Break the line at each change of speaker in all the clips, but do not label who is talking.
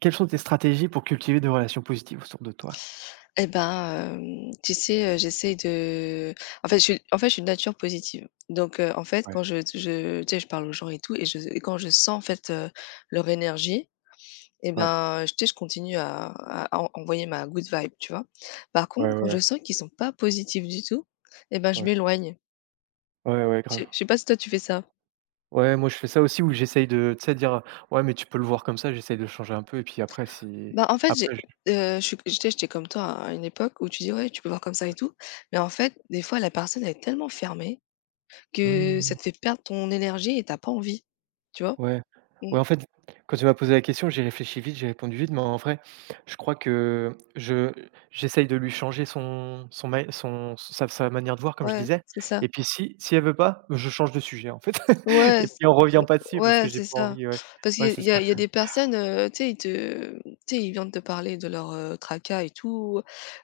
Quelles sont tes stratégies pour cultiver des relations positives autour de toi?
J'essaye de en fait, je suis de nature positive. Donc en fait,
Ouais,
quand je parle aux gens et tout et quand je sens, leur énergie et
ouais,
ben, je tu sais, je continue à en envoyer ma good vibe, tu vois? Par contre,
ouais,
quand je
ouais,
sens qu'ils sont pas positifs du tout et je
ouais,
m'éloigne.
ouais, ouais,
Je
grave.
je sais pas si toi, tu fais ça?
Ouais, moi je fais ça aussi où j'essaye de, tu sais, dire, «Ouais, mais tu peux le voir comme ça», j'essaye de le changer un peu et puis après si
Bah, en fait, j'ai
après je
je suis j'étais comme toi à une époque où tu dis: «Ouais, tu peux voir comme ça et tout», mais en fait, des fois, la personne elle est tellement fermée que ça
mmh,
te fait perdre ton énergie et t'as pas envie, tu vois?
ouais.
Mmh,
Ouais, en fait, quand tu m'as posé la question, j'ai réfléchi vite, j'ai répondu vite, mais en vrai, je crois que je j'essaye de lui changer son son ma son sa sa manière de voir comme je
ouais,
disais
c'est ça.
et puis si elle veut pas, je change de sujet en fait
Ouais,
et
c'est
puis on revient
compl-
pas dessus parce
ouais,
que j'ai
c'est
pas
ça.
envie, ouais.
Parce qu'il y
Ouais,
a
c'est
il y a
ça.
il y a des personnes, tu sais, ils viennent te parler de leur, tracas et tout,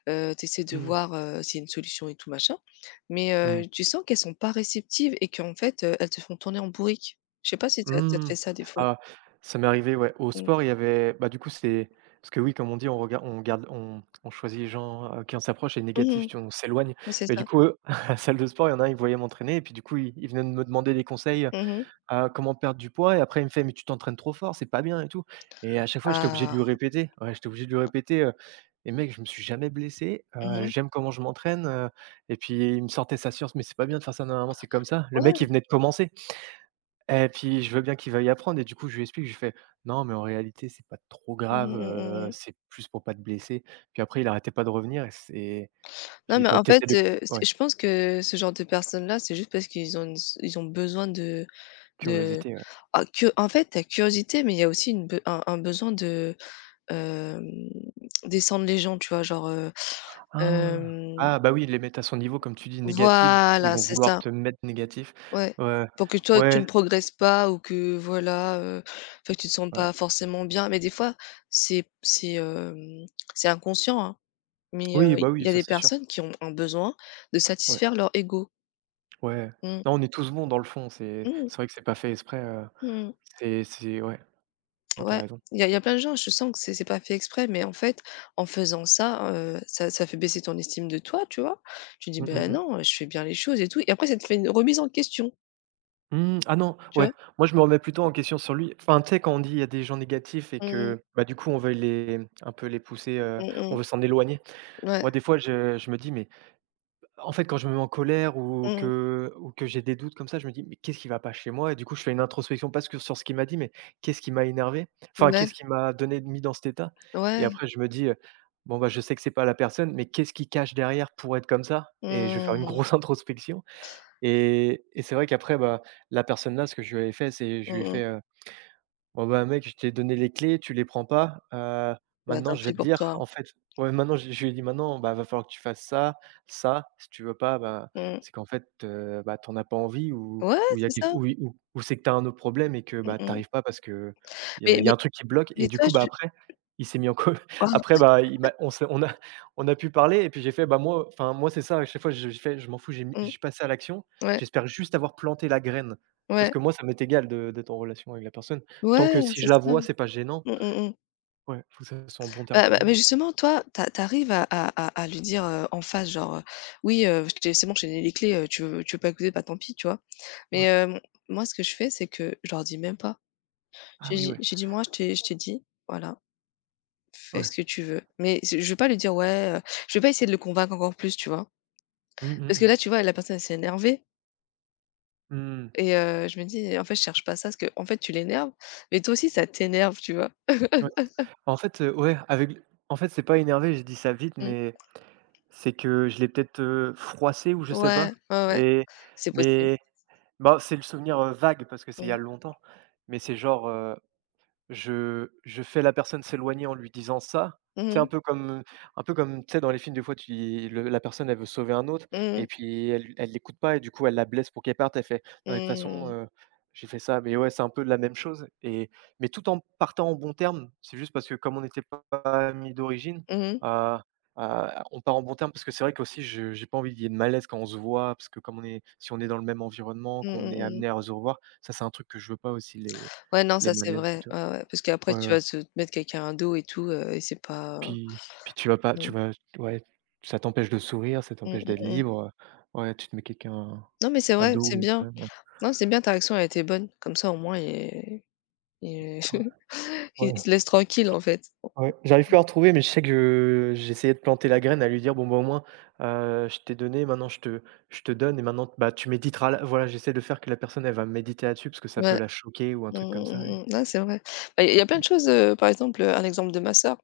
tu essaies de
Mmh.
voir, s'il y a une solution et tout machin, mais
Mmh.
tu sens qu'elles sont pas réceptives et qu'en fait, elles te font tourner en bourrique. Je sais pas si ça te
Mmh.
fait ça des fois?
Ah, ça m'est arrivé, ouais. Au
Mmh.
sport, il y avait bah, du coup, c'est parce que oui, comme on dit, on regarde on garde on choisit les gens, qui on s'approche et négatif,
Mmh.
tu vois, on s'éloigne.
Ouais, c'est
Mais du
ça.
coup, eux, à la salle de sport, il y en a un, il voyait m'entraîner et puis du coup, il venait de me demander des conseils,
Mmh.
comment perdre du poids et après il me fait: «Mais tu t'entraînes trop fort, c'est pas bien et tout» et à chaque fois, j'étais obligé de lui
Ah!
répéter. Ouais, j'étais obligé de lui répéter, et mec, je me suis jamais blessé,
Mmh.
j'aime comment je m'entraîne, et puis il me sortait sa science: «Mais c'est pas bien de faire ça, normalement. C'est comme ça». Le mec,
Ouais.
il venait de commencer. Et puis je veux bien qu'il veuille apprendre et du coup je lui explique, je lui fais: «Non mais en réalité c'est pas trop
Mmh
grave,
mh, mmh, mmh.
c'est plus pour pas te blesser». Puis après il arrêtait pas de revenir et c'est
Non,
puis
mais
bah,
en
tu
fait,
essaies de
c
ouais,
je pense que ce genre de personnes-là, c'est juste parce qu'ils ont une s ils ont besoin de
curiosité, ouais.
ah cu en fait, tu curiosité, mais il y a aussi une be un besoin de, hem, descendre les gens, tu vois? Genre,
Ah!
hem
Ah bah, oui, ils les mettent à son niveau comme tu dis, négatif, du coup ils
voilà,
vont
c'est
vouloir
ça,
te mettre négatif.
ouais.
Ouais,
Pour que toi, tu ne
ouais,
progresses pas ou que voilà, enfin, que tu ne te sens pas
ouais.
forcément bien. Mais des fois, c'est c'est inconscient, hein, mais
Oui, bah,
il
oui,
y a
ça
des
c'est sûr.
personnes qui ont un besoin de
Ouais,
satisfaire leur ego.
ouais.
Mmh.
Non, on est tous bons dans le fond, c'est
Mmh.
c'est vrai que c'est pas fait exprès,
Mmh.
c'est ouais, non, tu
Ouais,
raison.
il y a plein de gens, je sens que c'est pas fait exprès, mais en fait, en faisant ça, ça fait baisser ton estime de toi, tu vois? Tu dis:
Mmh mh,
ben
mmh.
non, je fais bien les choses et tout» et après ça te fait une remise en question,
Mmh, ah non,
tu vois?
ouais, moi je me remets plutôt en question sur lui. Enfin, tu sais, quand on dit il y a des gens négatifs et
Mmh mh.
que, bah, du coup, on veut les un peu les pousser, on
Mmh.
veut s'en éloigner.
Ouais.
Moi, des fois, je me dis: «Mais» en fait, quand je me mets en colère ou
Mmh.
que j'ai des doutes comme ça, je me dis: «Mais qu'est-ce qui va pas chez moi?» et du coup, je fais une introspection, pas que sur ce qu'il m'a dit, mais qu'est-ce qui m'a énervé? Enfin,
Ouais.
qu'est-ce qui m'a donné mis dans cet état? Et
Ouais.
après, je me dis: «Bon, bah, je sais que c'est pas la personne, mais qu'est-ce qui cache derrière pour être comme ça?» et je vais faire une
Mmh.
grosse introspection et c'est vrai qu'après, bah, la personne là, ce que je lui avais fait, c'est je lui ai
Mmh mh.
fait, Bon, bah, mec, je t'ai donné les clés, tu les prends pas. Heu,
Bah,
maintenant,
tant
je vais
pis
te
pour
dire,
toi.
en fait ouais, maintenant, je lui ai dit: «Maintenant, bah, va falloir que tu fasses ça, ça. Si tu veux pas, bah,
Mmh.
c'est qu'en fait, bah, t'en as pas envie ou
Ouais,
il y a
c'est
quelque
ça.
ou c'est que t'as un autre problème et que,
Mmh
bah,
mh.
t'arrives pas parce qu'il y a
Mais
il y a
mais
un truc qui bloque» et
mais
du
toi,
coup, bah,
je
après, il s'est mis en co
waouh!
après, bah, il m'a on s'est on a pu parler et puis j'ai fait: «Bah, moi, enfin, moi, c'est ça, à chaque fois, je m'en fous, j'ai mis
Mmh.
je suis passé à l'action.
Ouais.
J'espère juste avoir planté la graine» parce
Ouais.
que moi, ça m'est égal de d'être en relation avec la personne. Tant
Ouais,
que si
c'est
je la
ça.
vois, c'est pas gênant.
Mmh mh mh.
Ouais, faut que ça soit en bons termes
Bah,
quand même.
mais justement, toi, tu tu à lui dire, en face, genre, «Oui, je t'ai c'est bon, je t'ai donné les clés, heu, tu veux pas écouter, bah tant pis», tu vois? Mais
Ouais.
moi ce que je fais, c'est que je leur dis même pas.
Ah
J'ai
oui,
dit
ouais,
j'ai dit: «Moi, je t'ai dit, voilà, fais ce
ouais.
que tu veux». Mais c'est je vais pas lui dire: «Ouais», je vais pas essayer de le convaincre encore plus, tu vois?
Mmh, mmh
Parce que
mh.
là, tu vois, la personne, elle s'est énervée
Mmh.
et je me dis: «En fait, je cherche pas ça», parce que en fait, tu l'énerves, mais toi aussi ça t'énerve, tu vois?
Ouais. En fait, ouais, avec l en fait, c'est pas énervé, j'ai dit ça vite,
Mmh.
mais c'est que je l'ai peut-être, froissée ou je sais pas
Ouais, ouais, ouais,
et
c'est possible.
mais bah, c'est le souvenir, vague parce que c'est il y
Mmh.
a longtemps, mais c'est genre. Je fais la personne s'éloigner en lui disant ça.
Mmh
C'est un
mh.
peu comme tu sais, dans les films, des fois, tu dis le la personne, elle veut sauver un autre
Mmh
et
mh.
puis elle l'écoute pas et du coup, elle la blesse pour qu'elle parte. Elle fait: «Non, mais de toute façon,
Mmh.
j'ai fait ça». Mais ouais, c'est un peu la même chose et mais tout en partant en bon terme. C'est juste parce que comme on n'était pas amis d'origine,
Mmh.
on part en bon terme parce que c'est vrai qu'aussi, je j'ai pas envie qu'il y ait de malaise quand on se voit parce que comme on est si on est dans le même environnement,
Mmh
qu'on
mh
est
mh.
amené à se revoir, ça, c'est un truc que je veux pas aussi, les
Ouais, non,
les
ça c'est
malaises.
vrai. Ouais, ouais, parce qu'après
Ouais,
tu
ouais.
vas se te mettre quelqu'un à dos et tout, et c'est pas
Puis tu vas pas tu
mmh.
vas ouais, ça t'empêche de sourire, ça
Mmh
t'empêche d'être
mh mh.
libre, ouais, tu te mets quelqu'un
Non, mais c'est
à
vrai,
dos,
c'est
mais quand
bien.
même un
Non, c'est bien, ta réaction a été bonne. Comme ça, au moins, il
peu ouais,
il te laisse tranquille, en fait.
ouais, j'arrive
Mmh.
plus à retrouver, mais je sais que je- j'essayais de planter la graine à lui dire: «Bon, bah, au moins, je t'ai donné, maintenant je te donne et maintenant, bah, tu méditeras là». Voilà, j'essaie de faire que la personne, elle va méditer là-dessus parce que ça peut
Ouais.
la choquer ou un
Mmh
truc comme ça et
mh mh mh. Ouais, c'est vrai. Bah, il y a plein de choses, par exemple, un exemple de ma sœur,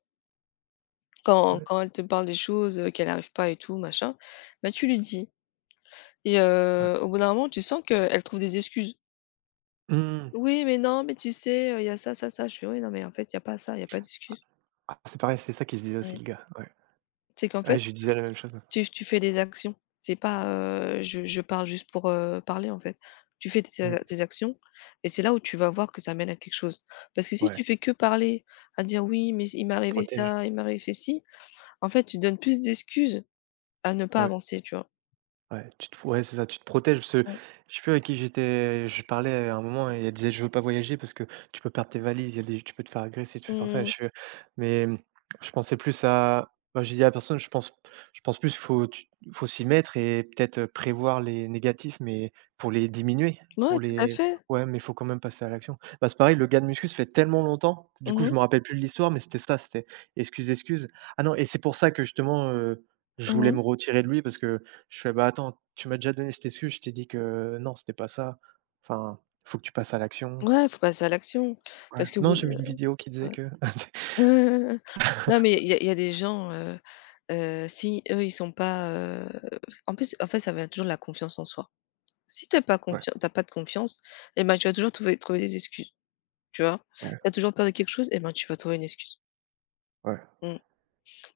quand
ouais,
quand elle te parle des choses, qu'elle arrive pas et tout, machin, bah, tu lui dis et
ouais.
au bout d'un moment, tu sens qu'elle trouve des excuses.
Mmh.
Oui, mais non, mais tu sais, il y a ça, ça, ça. Je fais: «Oui, non, mais en fait, il y a pas ça, il y a pas d'excuse».
Ah, c'est pareil, c'est ça qu'il se disait aussi
Mmh.
le gars, ouais.
C'est qu'en
Ouais,
fait,
je lui disais la même chose.
tu tu fais des actions. C'est pas, heu, je parle juste pour, parler, en fait. Tu fais tes
Mmh.
tes actions et c'est là où tu vas voir que ça mène à quelque chose. Parce que si
Ouais,
tu fais que parler, à dire: «Oui, mais il m'est
tu te
arrivé
protèges,
ça, il m'est arrivé ci», en fait, tu donnes plus d'excuses à ne pas
ouais.
avancer, tu vois?
Ouais, tu te ouais, c'est ça, tu te protèges parce que
Mmh.
je sais plus avec qui j'étais je parlais à un moment et elle disait: «Je veux pas voyager parce que tu peux perdre tes valises, il y a des tu peux te faire agresser, tu peux faire ça». Et
Mmh.
je fais: «Mais» je pensais plus à bah, j'ai dit à la personne: «Je pense plus qu'il faut s'y mettre et peut-être, prévoir les négatifs, mais pour les diminuer,
Ouais,
pour
tout à
les»
fait.
ouais, mais il faut quand même passer à l'action. Bah, c'est pareil, le gain de muscu, ça fait tellement longtemps, du coup,
Mmh
je
mh.
me rappelle plus de l'histoire, mais c'était ça, c'était: «Excuse, excuse». Ah non, et c'est pour ça que justement, je voulais
Mmh.
me retirer de lui parce que je fais: «Bah, attends, tu m'as déjà donné cette excuse, je t'ai dit que non, c'était pas ça. Enfin, faut que tu passes à l'action».
Ouais, faut passer à l'action
Ouais.
parce que.
Non,
Bout
j'ai vu une vidéo qui disait
ouais.
que
Non, mais il y a des gens, si eux, ils sont pas, en plus, en fait, ça vient toujours de la confiance en soi. Si tu pas
ouais,
confian t'as pas de confiance et tu vas toujours trouver des excuses, tu vois?
ouais,
T'as toujours peur de quelque chose et tu vas trouver une excuse.
ouais.
Mmh.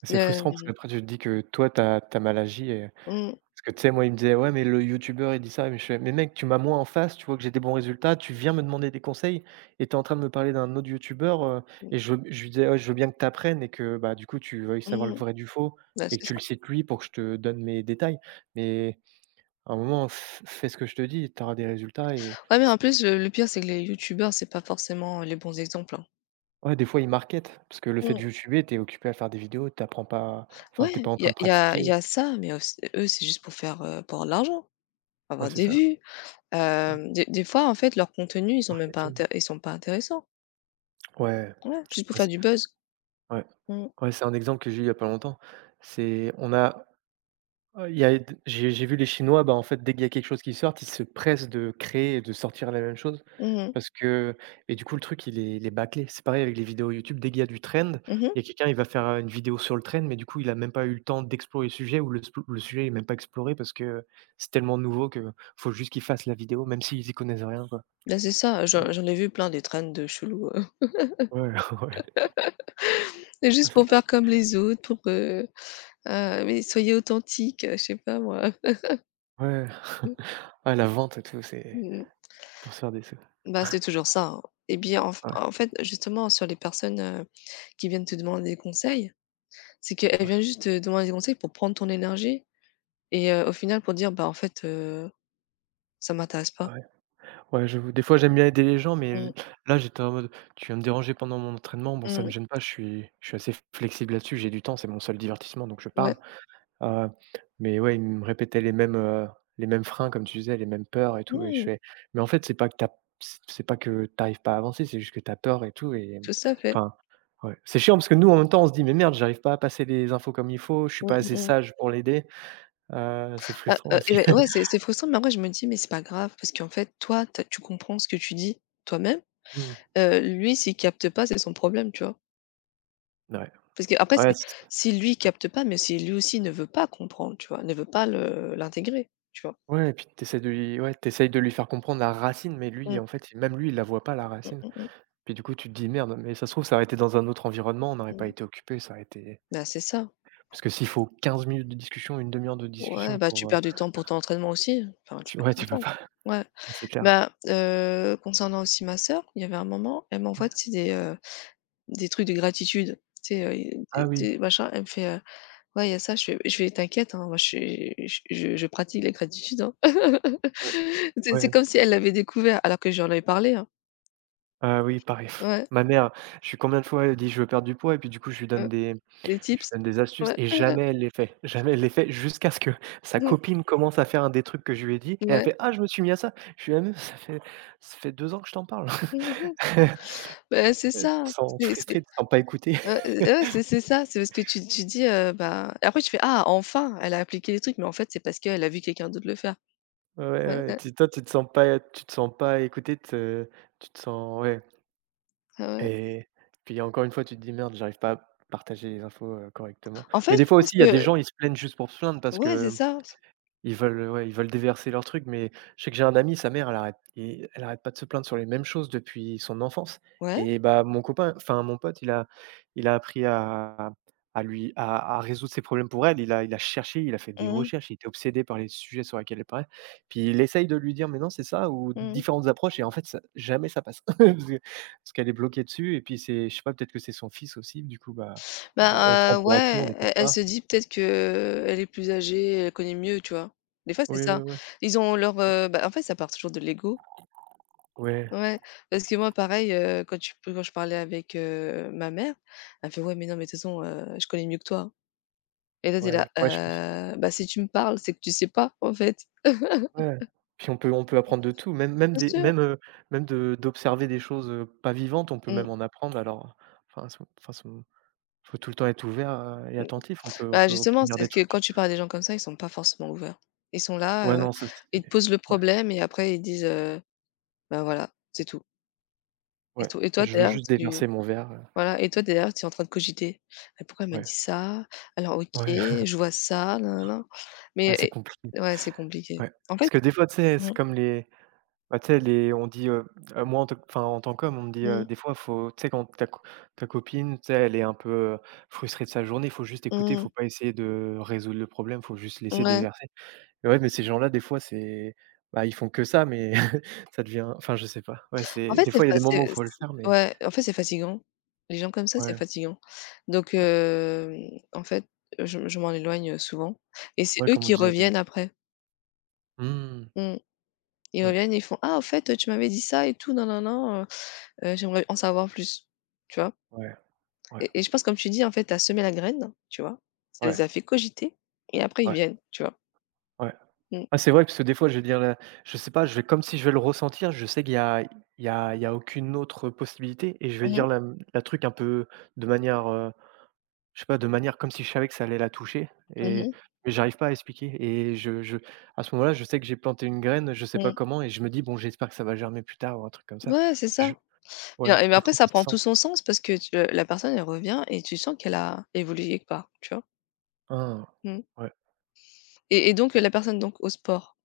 C'est frustrant parce
Heu,
qu'après tu te dis que toi, t'as as mal agi et parce
mmh,
que tu sais, moi, il me disait: «Ouais, mais le youtubeur, il dit ça». Mais je fais: «Mais mec, tu m'as moi en face, tu vois que j'ai des bons résultats, tu viens me demander des conseils et t'es en train de me parler d'un autre youtubeur»
mmh,
et je lui disais: «Ouais, je veux bien que t'apprennes et que, bah, du coup, tu veuilles savoir le
mmh.
vrai du faux
Bah,
et
c'est
que tu
ça.
le cites lui pour que je te donne mes détails». Mais à un moment, f fais ce que je te dis, tu auras des résultats et
Ouais, mais
s
en plus, le pire, c'est que les youtubeurs, c'est pas forcément les bons exemples, hein.
ouais, des fois, ils marketent parce que le fait
Mmh.
de youtuber, tu es occupé à faire des vidéos, tu pas enfin,
Ouais,
t'es pas en
il y
train
a
de
il y a y
pratiquer.
a ça, mais eux, c'est juste pour faire, pour avoir de l'argent,
Ouais,
avoir
c'est
des
ça.
vues.
Ouais,
Des des fois, en fait, leurs contenus,
marketing.
ils sont pas intéressants.
Ouais,
Ouais, juste pour
ouais,
faire
c'est
du buzz.
ouais,
Mmh.
ouais, c'est un exemple que j'ai eu il y a pas longtemps. C'est on a il y a j'ai vu les Chinois, bah, en fait, dès qu'il y a quelque chose qui sort ils se pressent de créer et de sortir la même chose
Mmh mh.
parce que et du coup, le truc, il est bâclé. C'est pareil avec les vidéos YouTube, dès qu'il y a du trend,
Mmh.
il y a quelqu'un, il va faire, une vidéo sur le trend, mais du coup, il a même pas eu le temps d'explorer le sujet ou le sujet est même pas exploré parce que c'est tellement nouveau que faut juste qu'ils fassent la vidéo, même s'ils y connaissent rien, quoi
Bah, c'est ça, j'en
et
j'en ai vu plein des trains de chelous,
ouais, ouais.
c'est
Ah,
juste
c'est
pour
dingue.
faire comme les autres, pour, oui, soyez authentique je sais pas moi.
Ouais, ouais, la vente et tout, c'est
Mmh.
pour se faire des sous.
Bah, c'est toujours ça, hein et bien,
Ouais,
en fait, justement, sur les personnes, qui viennent te demander des conseils, c'est qu'elles
ouais,
viennent juste te demander des conseils pour prendre ton énergie et au final, pour dire: «Bah, en fait, ça m'intéresse pas».
ouais. Ouais, j'avoue, des fois j'aime bien aider les gens, mais
Mmh.
l là j'étais en mode: «Tu viens me déranger pendant mon entraînement». Bon, ça me
Mmh.
gêne pas, je suis assez flexible là-dessus, j'ai du temps, c'est mon seul divertissement, donc je
Ouais.
parle. Heu, mais ouais, il me répétait les mêmes freins comme tu disais, les mêmes peurs et tout et je
Mmh.
fais: «Mais en fait, c'est pas que t'arrives pas à avancer, c'est juste que t'as peur et tout» et
Tout à fait.
enfin, ouais. C'est chiant parce que nous, en même temps, on se dit: «Mais merde, j'arrive pas à passer les infos comme il faut, je suis
Mmh
pas assez
mh.
sage pour l'aider». C'est frustrant
Et
aussi.
beh, ouais, c'est c'est frustrant, mais après je me dis: «Mais c'est pas grave» parce qu'en fait toi, tu tu comprends ce que tu dis toi-même.
Mmh,
Lui s'il capte pas, c'est son problème, tu vois?
ouais.
Parce qu'après
Ouais,
c'est si lui capte pas, mais si lui aussi ne veut pas comprendre, tu vois? Ne veut pas le l'intégrer, tu vois?
ouais et puis t'essaies de lui ouais, tu de lui faire comprendre la racine, mais
Mmh,
lui, en fait, même lui, il la voit pas la
mmh
racine.
mh,
Puis du coup, tu te dis: «Merde, mais ça se trouve, ça aurait été dans un autre environnement, on n'aurait pas
mmh.
été occupé ça aurait été»
Bah, c'est ça.
parce que s'il faut 15 minutes de discussion, une demi heure de
Ouais,
discussion
bah, tu
pour,
perds du temps pour ton entraînement aussi, enfin tu perds ton
tu peux
temps.
pas,
Ouais.
c'est clair.
Bah, concernant aussi ma sœur, il y avait un moment, elle m'envoie,
Ouais.
tu sais, des trucs de gratitude, tu sais,
Ah oui,
des machins. Elle me fait, «Ouais, il y a ça». Je fais: «T'inquiète, hein, moi je suis je pratique la gratitude, hein».
ouais, ouais,
C'est comme si elle l'avait découvert alors que j'en avais parlé, hein.
ah oui, pareil.
Ouais,
Ma mère, je suis combien de fois, elle dit: «Je veux perdre du poids» et puis du coup,
ouais, des
Je lui
tips.
donne des astuces
Ouais,
et jamais elle les fait. Jamais elle les fait jusqu'à ce que sa
ouais,
copine commence à faire un des trucs que je lui ai dit et elle
ouais.
fait: «Ah je me suis mis à ça». Je suis «Ah meuf, ça fait 2 ans que je t'en parle».
Bah, c'est
Tu
ça,
te sens frustré
c'est
tu te sens pas écoutée.
ouais, ouais, c'est ça, c'est parce que tu tu dis, bah après tu fais: «Ah enfin, elle a appliqué les trucs», mais en fait, c'est parce qu'elle a vu quelqu'un d'autre le faire.
Ouais,
Ouais,
ouais,
ouais,
tu toi, tu te sens pas tu te sens pas écoutée, tu te sens ouais
ouais, ouais.
et puis encore une fois, tu te dis: «Merde, j'arrive pas à partager les infos, correctement».
En fait,
Mais des
je
fois
pense
aussi, il y a
que
des gens, ils se plaignent juste pour se plaindre parce
ouais, c'est
que
ça.
ils veulent, ouais, ils veulent déverser leur truc, mais je sais que j'ai un ami, sa mère, elle arrête pas de se plaindre sur les mêmes choses depuis son enfance
Ouais.
et bah, mon copain enfin mon pote, il a appris à lui à résoudre ses problèmes pour elle. Il a cherché, il a fait des
Mmh.
recherches, il était obsédé par les sujets sur lesquels elle parlait. Puis il essaye de lui dire: «Mais non, c'est ça» ou
Mmh.
différentes approches et en fait ça jamais ça passe. Parce que parce qu'elle est bloquée dessus et puis c'est je sais pas, peut-être que c'est son fils aussi, du coup, bah, on
Bah,
prend pour acquis, on
ouais,
n'écoute
elle elle se
pas.
dit peut-être que elle est plus âgée, elle connaît mieux, tu vois? Des fois, c'est
Oui,
ça.
oui, oui,
Ils ont leur, bah, en fait, ça part toujours de l'ego.
ouais,
Ouais, parce que moi, pareil, heu, quand je parlais avec, ma mère, elle fait: «Ouais, mais non, mais de toute façon, je connais mieux que toi». Et là tu
ouais,
là:
ouais, je pense.
Bah, si tu me parles, c'est que tu sais pas, en fait».
Ouais, puis on peut apprendre de tout, même même
Bien
des
sûr.
même, heu, même de d'observer des choses, pas vivantes, on peut
Mmh,
même en apprendre alors, enfin son faut tout le temps être ouvert, et
mmh.
attentif, on peut on
Bah,
peut
justement,
obtenir
c'est
des
que
trucs.
quand tu parles à des gens comme ça, ils sont pas forcément ouverts. Ils sont
Ouais,
là,
non, ça c'est
ils te posent le
ouais,
problème et après ils disent, «Bah, voilà, c'est tout».
ouais,
Et toi,
je
tu
veux
là,
juste
tu
déverser mon verre,
voilà et toi derrière, tu es en train de cogiter. «Mais pourquoi elle m'a
ouais,
dit ça? Alors OK,
ouais,
je vois ça, nanana»
ouais, c'est
mais
compliqué,
et ouais, c'est compliqué.
ouais.
En
Parce
fait
que des fois, tu sais,
mmh,
c'est comme les bah, tu sais, les on dit, moi, en tant que- enfin, en tant qu'homme, on me dit,
mmh,
des fois, faut tu sais, quand ta copine, tu sais, elle est un peu, frustrée de sa journée, il faut juste écouter, il
mmh,
faut pas essayer de résoudre le problème, faut juste laisser
ouais.
déverser. Mais ouais, mais ces gens-là, des fois, c'est bah, ils font que ça, mais ça devient enfin, je sais pas. Ouais,
En
c'est
fait,
des fois, il y a des moments où faut le
c'est
faire, mais
ouais, en fait, c'est fatigant. Les gens comme ça, c'est
ouais,
fatigant. Donc
ouais,
en fait, je m'en éloigne, souvent et c'est
ouais,
eux
comme on
qui
disait au début.
reviennent après.
Mmh,
Mmh. Ils
ouais,
reviennent et ils font: «Ah, au fait, tu m'avais dit ça et tout, nanana, j'aimerais en savoir plus». Tu vois?
ouais, ouais,
Et je pense comme tu dis, en fait, t'as semé la graine, tu vois? Ça
ouais,
les a fait cogiter et après ils
ouais,
viennent, tu vois?
ouais.
Mmh.
Ah, c'est vrai parce que des fois, je vais dire, je sais pas, je vais comme si je vais le ressentir, je sais qu'il y a il y a il y a aucune autre possibilité et je vais
Mmh mh.
dire la, mmh, la truc un peu de manière, je sais pas, de manière comme si je savais que ça allait la toucher et
Mmh.
mais j'arrive pas à expliquer et je à ce moment-là, je sais que j'ai planté une graine, je sais pas
Mmh.
comment et je me dis: «Bon, j'espère que ça va germer plus tard» ou un truc comme ça.
Ouais, c'est ça.
Je ouais,
Et mais
des
après
fois
ça
ça se
prend
sent.
tout son sens parce que tu, la personne elle revient et tu sens qu'elle a évolué quelque part, tu vois?
Hein.
Mmh
Ouais.
et donc la personne donc au sport,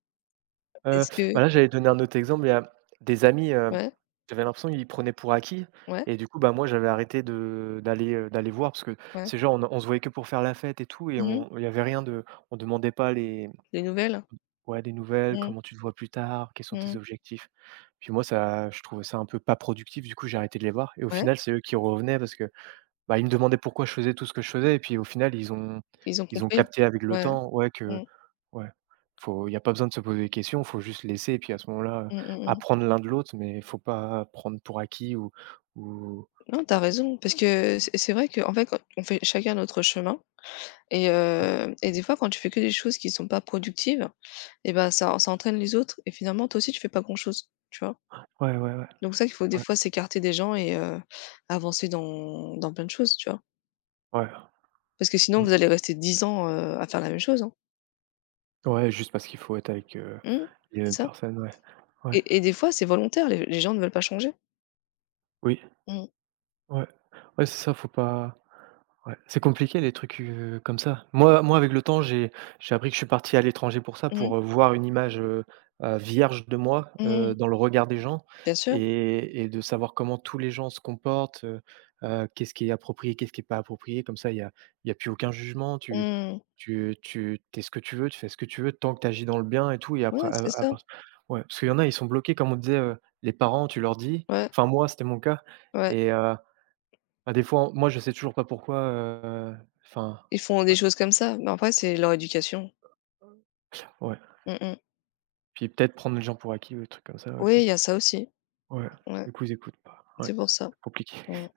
Heu,
est-ce que
bah, là, j'allais donner un autre exemple, il y a des amis,
ouais,
j'avais l'impression ils prenaient pour acquis
ouais,
et du coup, bah, moi, j'avais arrêté de d'aller voir parce que
ouais.
c'est genre on se voyait que pour faire la fête et tout et
Mmh mh.
on il y avait rien de on demandait pas les
Nouvelles?
ouais, des nouvelles,
Mmh.
comment tu te vois plus tard, quels sont tes
Mmh.
objectifs? Puis moi, ça je trouvais ça un peu pas productif, du coup, j'ai arrêté de les voir et au
Ouais,
final, c'est eux qui revenaient parce que bah, ils me demandaient pourquoi je faisais tout ce que je faisais et puis au final ils ont
ils ont
ils ont
compris?
capté avec le
Ouais.
temps, ouais, que
Mmh.
ouais, faut il y a pas besoin de se poser des questions, faut juste laisser et puis à ce moment-là,
Mmh, mmh mh.
apprendre l'un de l'autre, mais faut pas prendre pour acquis ou
Non, t'as raison parce que c'est vrai qu'en fait, quand on fait chacun notre chemin et et des fois, quand tu fais que des choses qui sont pas productives et ça ça entraîne les autres et finalement toi aussi tu fais pas grand-chose, tu vois?
ouais, ouais, ouais,
Donc ça, il faut des
ouais,
fois s'écarter des gens et avancer dans plein de choses, tu vois?
ouais,
Parce que sinon
mmh
vous
mh.
allez rester 10 ans, à faire la même chose, hein.
Ouais, juste parce qu'il faut être avec,
Mmh,
les
c'est
mêmes
ça
personnes, ouais, ouais,
et des fois c'est volontaire, les gens ne veulent pas changer.
oui,
Mmh.
ouais, ouais, c'est ça, faut pas ouais, c'est compliqué les trucs, comme ça. Moi avec le temps, j'ai appris que je suis parti à l'étranger pour ça,
Mmh mh.
pour, voir une image, vierge de moi,
Mmh.
dans le regard des gens
Bien sûr.
et de savoir comment tous les gens se comportent, qu'est-ce qui est approprié, qu'est-ce qui est pas approprié. Comme ça, il y a plus aucun jugement. Tu
Mmh.
tu tu tu es ce que tu veux, tu fais ce que tu veux tant que tu agis dans le bien et tout et
Ouais,
après
c'est
à
ça.
part ouais, parce qu'il y en a, ils sont bloqués comme on disait, les parents, tu leur dis
Ouais,
enfin moi, c'était mon cas
ouais.
et bah, des fois, moi, je sais toujours pas pourquoi, enfin,
Ils font des
ouais,
choses comme ça, mais après c'est leur éducation.
ouais.
Mmh mh.
Puis peut-être prendre les gens pour acquis ou des trucs comme ça
Oui,
aussi.
il y a ça aussi.
Ouais,
Ouais,
du coup, ils écoutent pas. Ouais,
c'est pour ça.
compliqué.
Mmh.